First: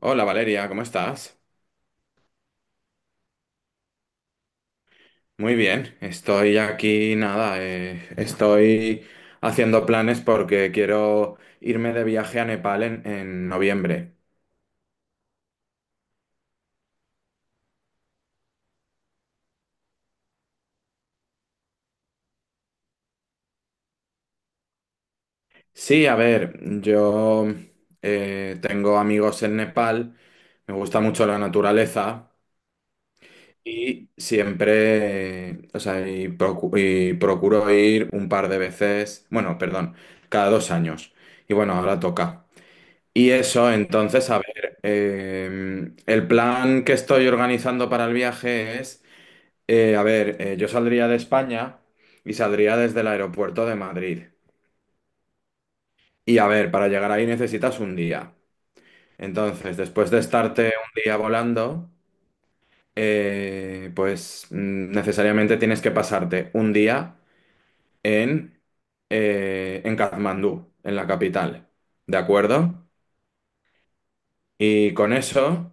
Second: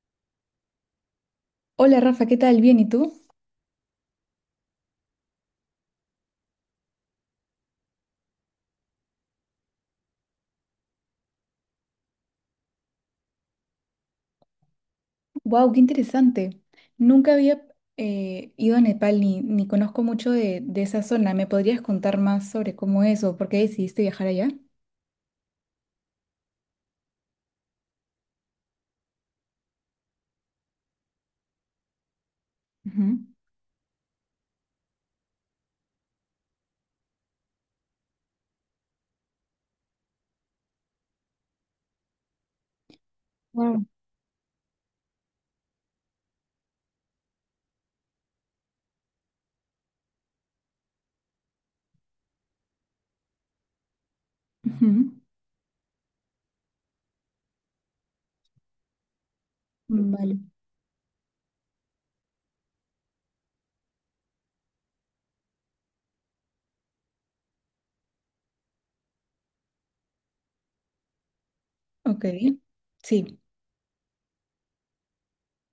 Hola Valeria, ¿cómo estás? Hola Rafa, ¿qué tal? Bien, ¿y tú? Muy bien, estoy aquí, nada, estoy haciendo planes porque quiero irme de viaje a Nepal en noviembre. ¡Wow! ¡Qué interesante! Nunca había ido a Nepal ni conozco mucho de esa zona. ¿Me podrías contar más sobre cómo es o por qué decidiste viajar allá? Sí, a ver, yo tengo amigos en Nepal, me gusta mucho la naturaleza Ujú. y siempre, y procuro ir un par de veces, bueno, perdón, cada 2 años. Y bueno, ahora toca. Y eso, Wow. entonces, a ver, el plan que estoy organizando para el viaje es, yo saldría de España y saldría desde el aeropuerto de Madrid. Ujú. Y a ver, para llegar ahí necesitas un día. Entonces, después de Vale. estarte un día volando, pues necesariamente tienes que pasarte un día en, en Katmandú, en la capital. ¿De Ok. acuerdo? Sí. Y con eso,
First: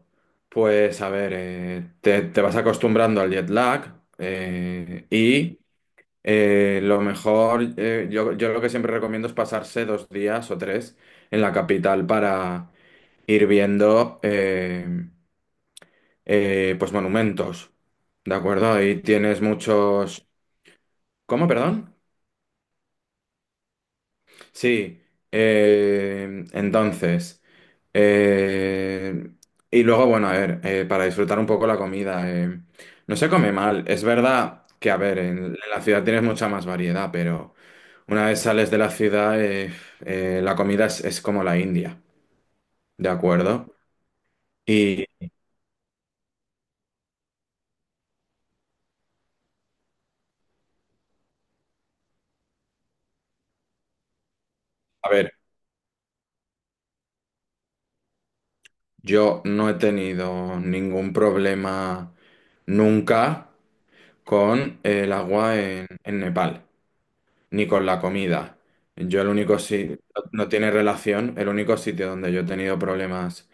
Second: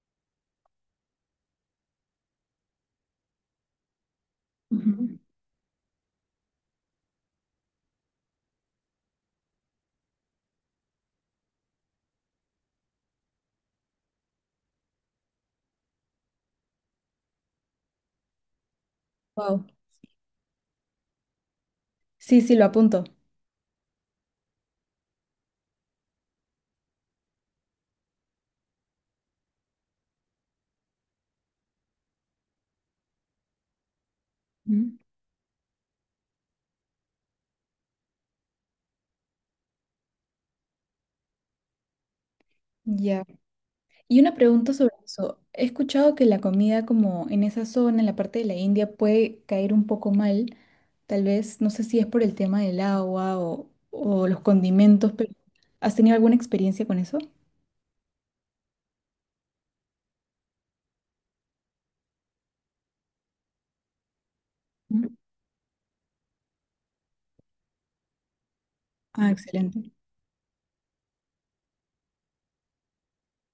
pues a ver, te vas acostumbrando al jet lag y lo mejor, yo lo que siempre recomiendo es pasarse dos días o tres en la capital para ir viendo pues monumentos, ¿de acuerdo? Ahí tienes Wow. muchos... ¿Cómo, perdón? Sí, sí, lo apunto. Sí, entonces, eh, y luego, bueno, a ver, para disfrutar un poco la comida, no se come mal. Es verdad que, Ujú. a ver, en la ciudad tienes mucha más variedad, pero una vez sales de la ciudad, la es como la India, ¿de Ya. acuerdo? Y una pregunta sobre Y, eso. He escuchado que la comida como en esa zona, en la parte de la India, puede caer un poco mal. Tal vez, no sé si es por el tema del agua o los a condimentos, pero ver, ¿has tenido alguna experiencia con eso? yo no he tenido ningún problema nunca con Mm. el agua en Nepal. Ni con la comida. Yo el Ah, único excelente. sitio, no tiene relación, el único sitio donde yo he tenido problemas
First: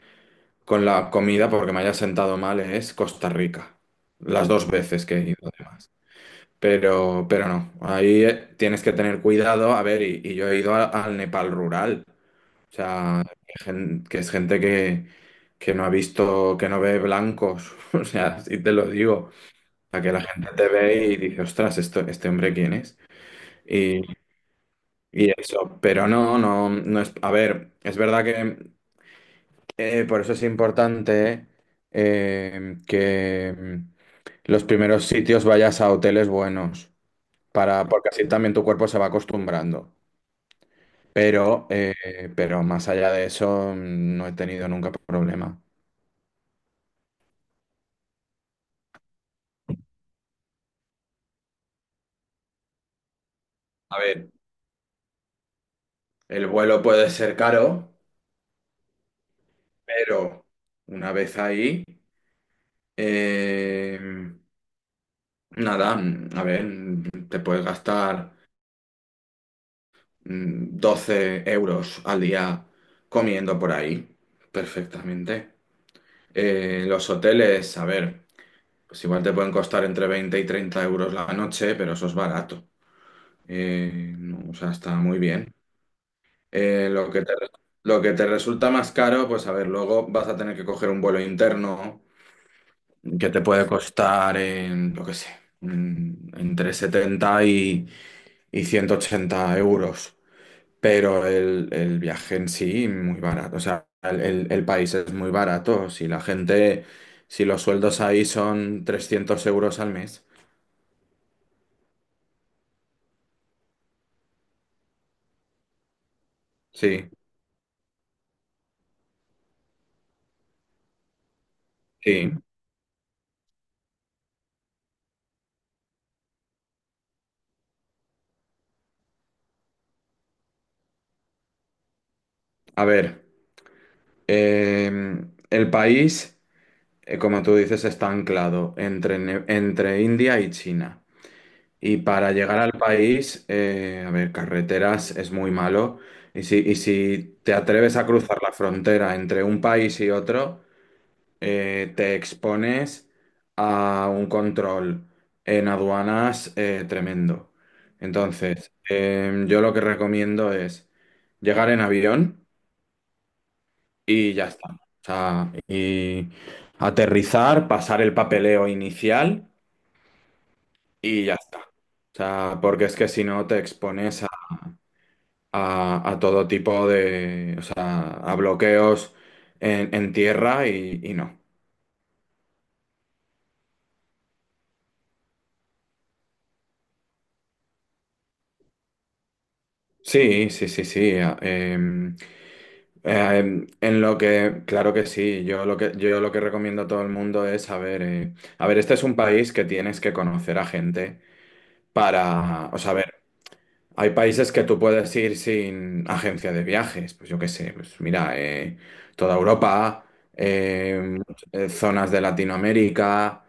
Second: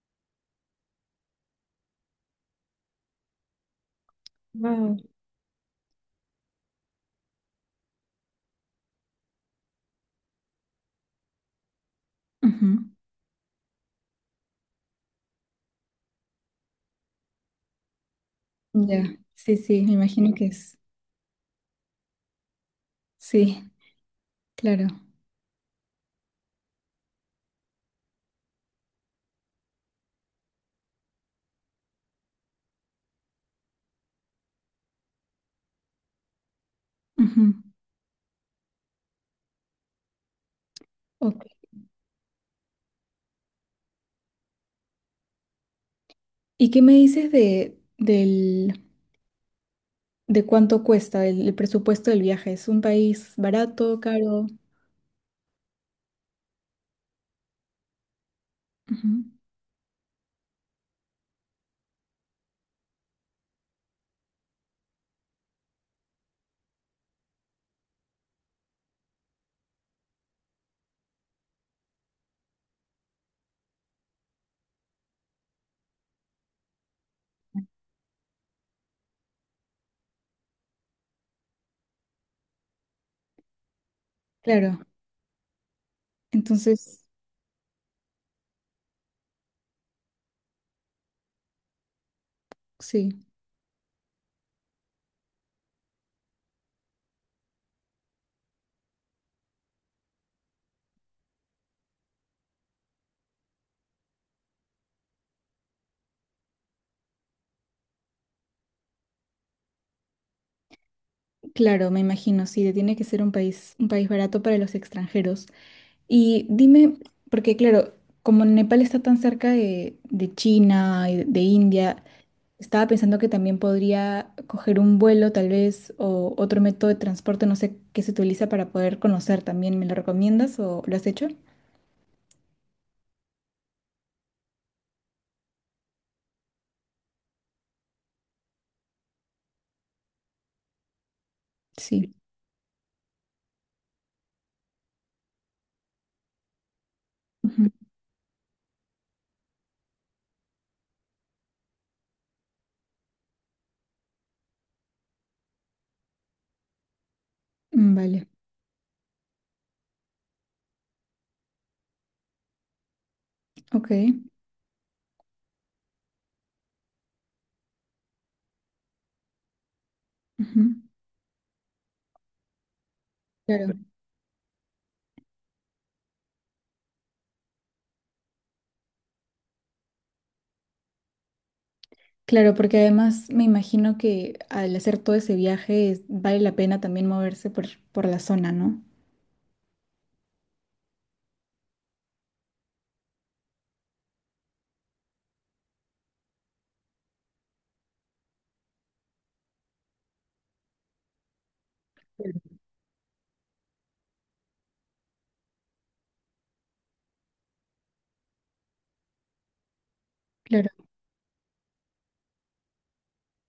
con la comida porque me haya sentado mal es Costa Rica. Las dos Wow. veces que he ido además. Pero no, ahí tienes que tener cuidado. A ver, y yo he ido al Nepal rural. O Ujú. sea, que es gente que no ha visto, que no ve blancos. O sea, si te lo Ya, digo. sí, sí, me A que la imagino que gente te es. ve y dice, ostras, esto, ¿este hombre quién es? Sí, claro. Y eso, pero no, no, no es. A ver, es verdad que por eso es importante eh, que mm, los primeros sitios vayas a hoteles buenos, Ujú. para, porque así también tu cuerpo se va acostumbrando. Ok. Pero, pero más allá de eso, no he tenido nunca problema. ¿Y qué me dices de cuánto cuesta el presupuesto del viaje? ¿Es un país barato, A ver, caro? el vuelo puede ser caro, Ujú. pero una vez ahí, eh, nada, a ver, te puedes gastar. 12 € al día comiendo por ahí, perfectamente. Los hoteles, a ver, pues igual te pueden costar entre 20 y 30 € la noche, pero eso es barato. No, o sea, Claro. está muy bien. Eh, Entonces, lo que te, lo que te resulta más caro, pues a ver, luego vas a tener que coger un vuelo interno sí, que te puede costar en, lo que sé, entre 70 y 180 euros. Pero el viaje en sí, muy barato. O sea, el país es muy barato. Si la gente, si los sueldos ahí son 300 € al mes. claro, me imagino, sí, tiene que ser un país barato para los extranjeros. Y dime, Sí, porque claro, como Nepal está tan cerca de China y de India, sí. estaba pensando que también podría coger un vuelo tal vez o otro método de transporte, no sé qué se utiliza para poder conocer también. ¿Me lo recomiendas o lo has hecho? A ver, eh, el país, como tú dices, está anclado entre, entre India y China. Y Sí. para llegar al país, a ver, carreteras es muy malo. Y si te Ujú. atreves a cruzar la frontera entre un país y otro... te expones a un control en aduanas tremendo. Vale, Entonces, yo lo que recomiendo es llegar en avión ok. y ya está. O sea, y aterrizar, pasar el papeleo inicial Ujú. y ya está. O sea, porque es que si no te Claro. expones a todo tipo de, o sea, a bloqueos en tierra y no. Claro, porque además me imagino que al hacer todo ese viaje es- vale la pena también moverse por la zona, ¿no? Sí, sí, sí, sí. eh, Eh, en lo que, claro que sí, yo lo que recomiendo a todo el mundo es, a ver, este es un país que tienes que conocer a gente Claro. para, o sea, a ver, hay países que tú puedes ir sin agencia de viajes, pues yo qué sé, pues mira, toda Europa, Claro. eh, zonas de Latinoamérica,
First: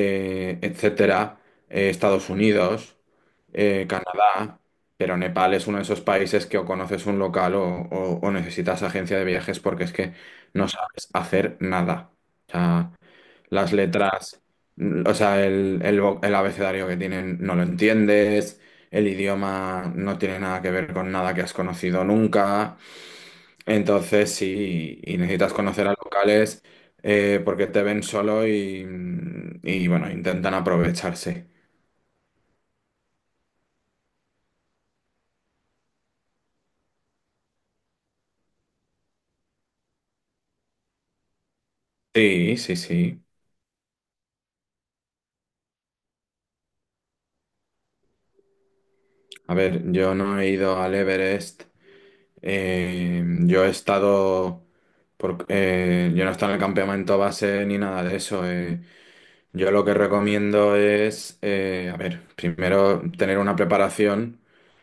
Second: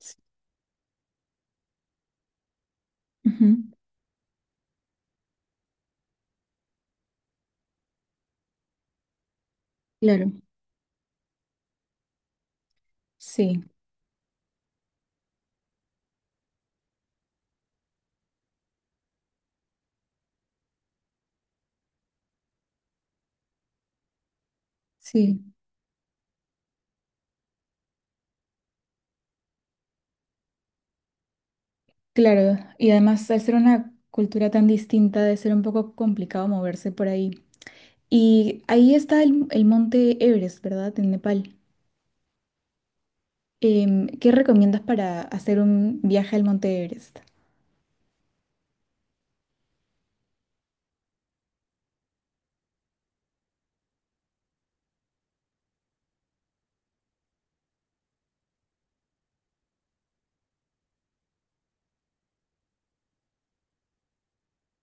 s- etcétera, Estados Unidos, ujú, Canadá, pero Nepal es uno de esos países que o conoces un local o necesitas agencia de viajes porque es que claro, no sabes hacer nada. O sea, sí, las letras, o sea, el abecedario que tienen no lo entiendes, el idioma no tiene nada que ver con nada que has conocido nunca, entonces sí, y necesitas sí, conocer a locales porque te ven solo y bueno, intentan aprovecharse. claro. Y además al ser una cultura tan distinta debe ser un poco complicado moverse por ahí. Y ahí está el monte Everest, ¿verdad? En Nepal. Sí, sí, sí. ¿Qué recomiendas para hacer un viaje al monte Everest? A ver, yo no he ido al Everest, yo he estado... yo no he estado en el campamento base ni nada de eso. Yo lo que recomiendo es, a ver, primero tener una preparación,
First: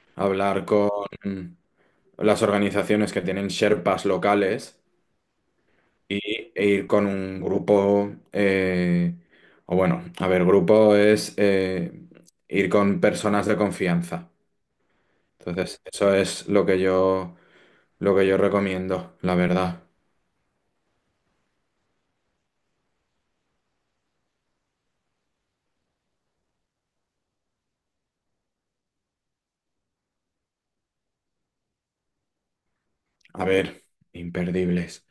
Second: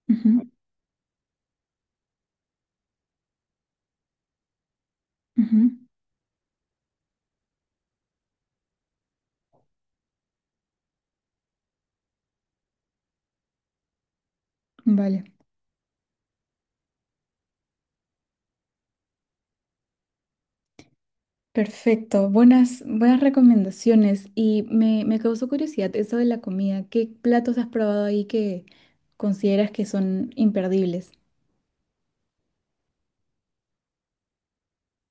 Ujú, hablar con las organizaciones que tienen Sherpas locales ujú. y, e ir con un grupo, o bueno, a ver, grupo es ir con personas de confianza. Vale. Entonces, eso es lo que yo recomiendo, la verdad. Perfecto, buenas, buenas recomendaciones. Y me causó curiosidad eso de la comida. ¿Qué platos has probado ahí que consideras que son imperdibles? A ver, imperdibles.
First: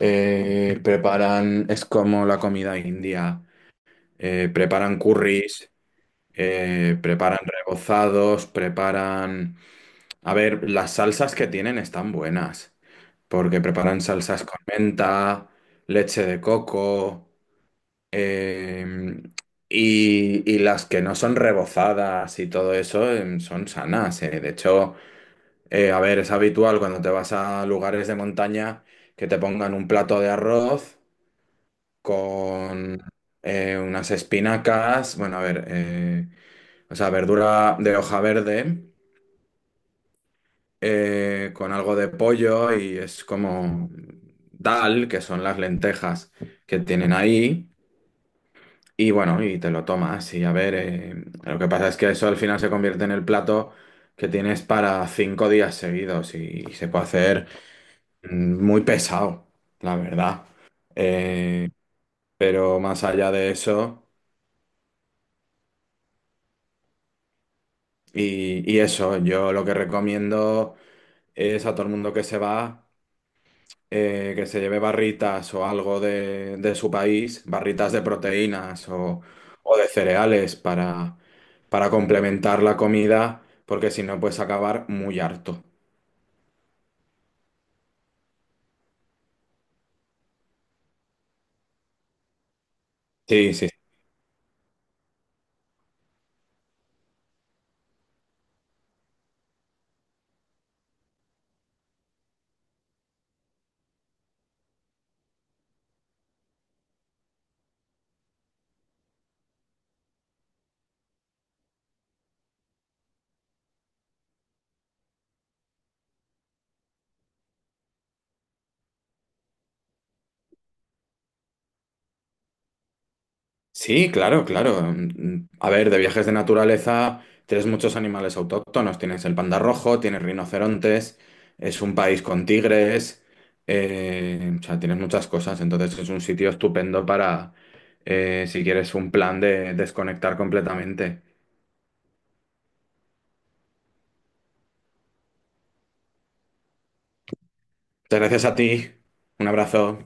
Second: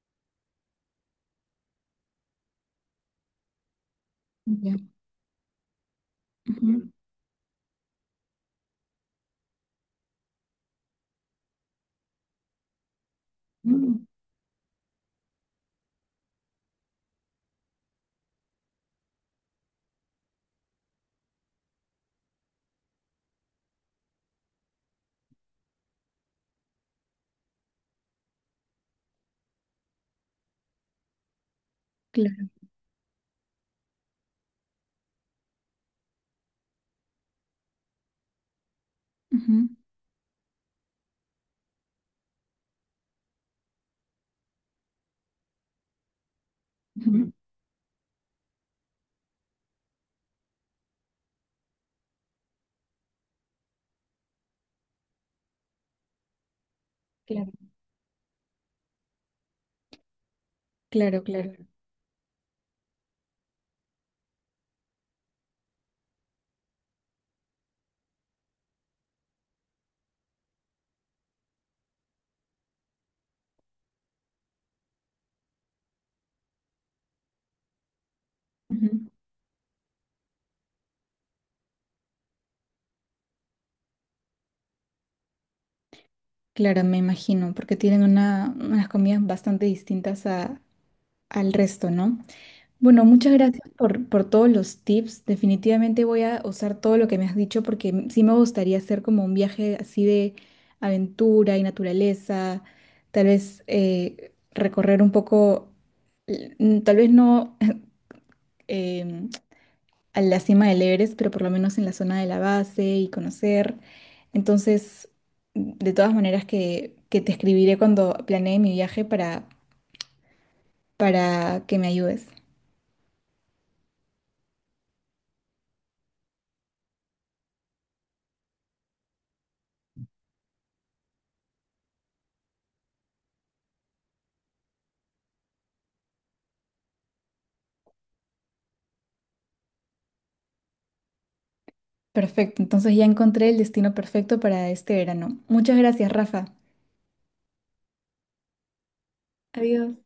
Preparan, es como la comida india. Ya. Preparan curries, Ujú. Preparan rebozados, preparan... A ver, las salsas que tienen están buenas, porque preparan Mm. salsas con menta, leche de coco, eh, y las que no son rebozadas y todo eso son sanas. De hecho, a ver, es habitual cuando te vas a lugares de montaña que te pongan un plato de arroz Claro. con unas espinacas, bueno, a ver, o sea, verdura de hoja verde Ujú. Con algo de pollo y es como dal, que son las lentejas que tienen Ujú. ahí. Y bueno, y te lo tomas y a ver, lo que pasa es que eso al final se convierte en el plato que tienes para 5 días seguidos y, se puede hacer Claro, muy pesado, la verdad. claro, claro. Eh, pero más allá de eso, y eso, yo lo que recomiendo es a todo el mundo que se va. Que se lleve barritas o algo de su país, barritas de proteínas Ujú. O de cereales para complementar la comida, porque si no puedes acabar muy harto. Claro, me imagino, porque tienen una, unas comidas bastante distintas a, al resto, ¿no? Bueno, muchas Sí, gracias sí. por todos los tips. Definitivamente voy a usar todo lo que me has dicho porque m- sí me gustaría hacer como un viaje así de aventura y naturaleza, tal vez recorrer un poco, l- n- tal vez no em, a la cima del Everest, pero por lo menos en la zona de la base y conocer. Entonces, de todas maneras que te escribiré cuando planee mi viaje para que me ayudes. Sí, claro, claro. A ver, de viajes de naturaleza tienes muchos animales autóctonos. Tienes el panda rojo, tienes rinocerontes, es un país con tigres, o sea, tienes muchas cosas. Entonces es un sitio estupendo para, si quieres, un plan de desconectar completamente. Perfecto, entonces ya encontré el destino perfecto para este verano. Muchas gracias, Rafa. Muchas gracias a ti. Un Adiós. abrazo.